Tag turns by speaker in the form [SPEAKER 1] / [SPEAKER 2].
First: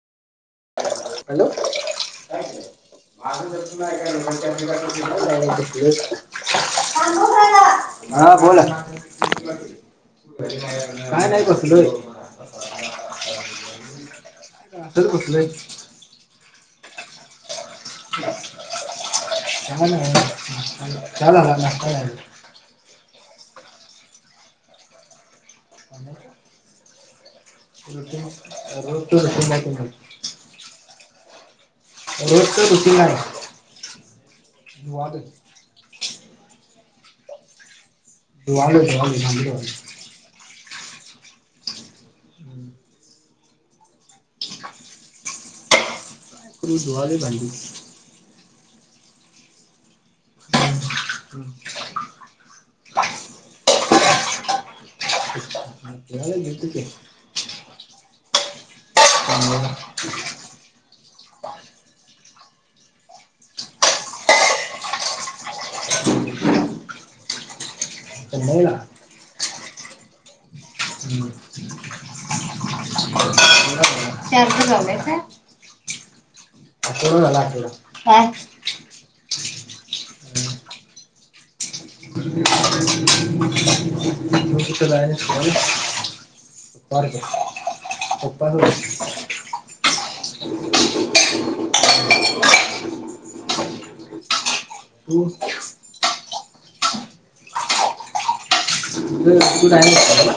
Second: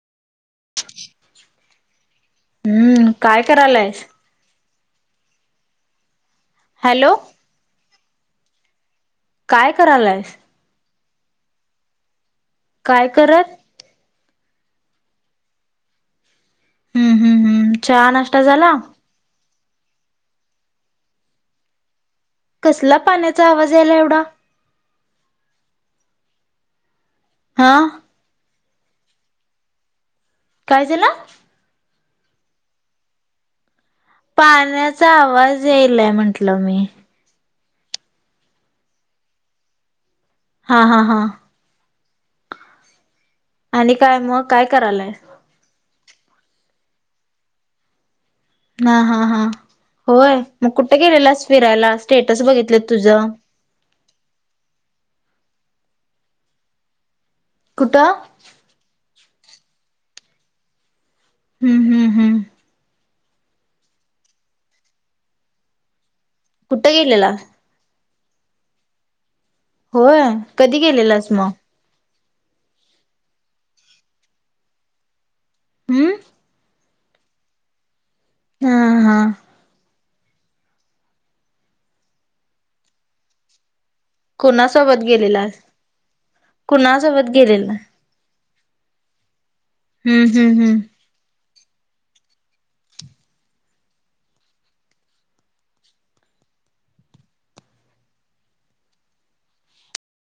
[SPEAKER 1] हम्म काय
[SPEAKER 2] [unintelligible]
[SPEAKER 1] करायलायस
[SPEAKER 2] [unintelligible]
[SPEAKER 1] हॅलो
[SPEAKER 2] हा बोला,
[SPEAKER 1] काय करायलायस
[SPEAKER 2] काय नाही बसलोय.
[SPEAKER 1] काय करत.
[SPEAKER 2] तसंच बसलोय.
[SPEAKER 1] हम्म हम हम्.
[SPEAKER 2] काय नाही. चहा, नाष्टा झाला.
[SPEAKER 1] कसला पाण्याचा आवाज यायला एवढा!
[SPEAKER 2] [inaudible]
[SPEAKER 1] हा.
[SPEAKER 2] [unintelligible]
[SPEAKER 1] काय झाला?
[SPEAKER 2] रोजच रुटिंग आहे.
[SPEAKER 1] पाण्याचा
[SPEAKER 2] धुवालोय
[SPEAKER 1] आवाज यायलाय म्हंटलं मी.
[SPEAKER 2] धुवालोय होय. भांडी धुवाले.
[SPEAKER 1] हा हा हा
[SPEAKER 2] [inaudible]
[SPEAKER 1] आणि काय मग काय करायलाय?
[SPEAKER 2] मी धुवालोय भाडी.
[SPEAKER 1] ह हा हा होय, मग कुठ गेलेलास फिरायला स्टेटस बघितलेत तुझं?
[SPEAKER 2] फिरायला गेलतो कि,
[SPEAKER 1] कुठ?
[SPEAKER 2] हमम
[SPEAKER 1] हम्म हम्म हम् कुठं गेलेला?
[SPEAKER 2] चनाई ला.
[SPEAKER 1] होय, कधी गेलेलास मग?
[SPEAKER 2] [unintelligible] चारग झालंय काय
[SPEAKER 1] हम्म
[SPEAKER 2] आठवडा झाला आठवडा. काय?
[SPEAKER 1] हा हा
[SPEAKER 2] हम्म. तू कुठं
[SPEAKER 1] कुणासोबत
[SPEAKER 2] जायला
[SPEAKER 1] गेलेलास?
[SPEAKER 2] शिकायला? पप्पा रे.
[SPEAKER 1] कुणासोबत गेलेला?
[SPEAKER 2] पप्पा सोबत.
[SPEAKER 1] हम्म हम्म हम्
[SPEAKER 2] तू तुझं आहे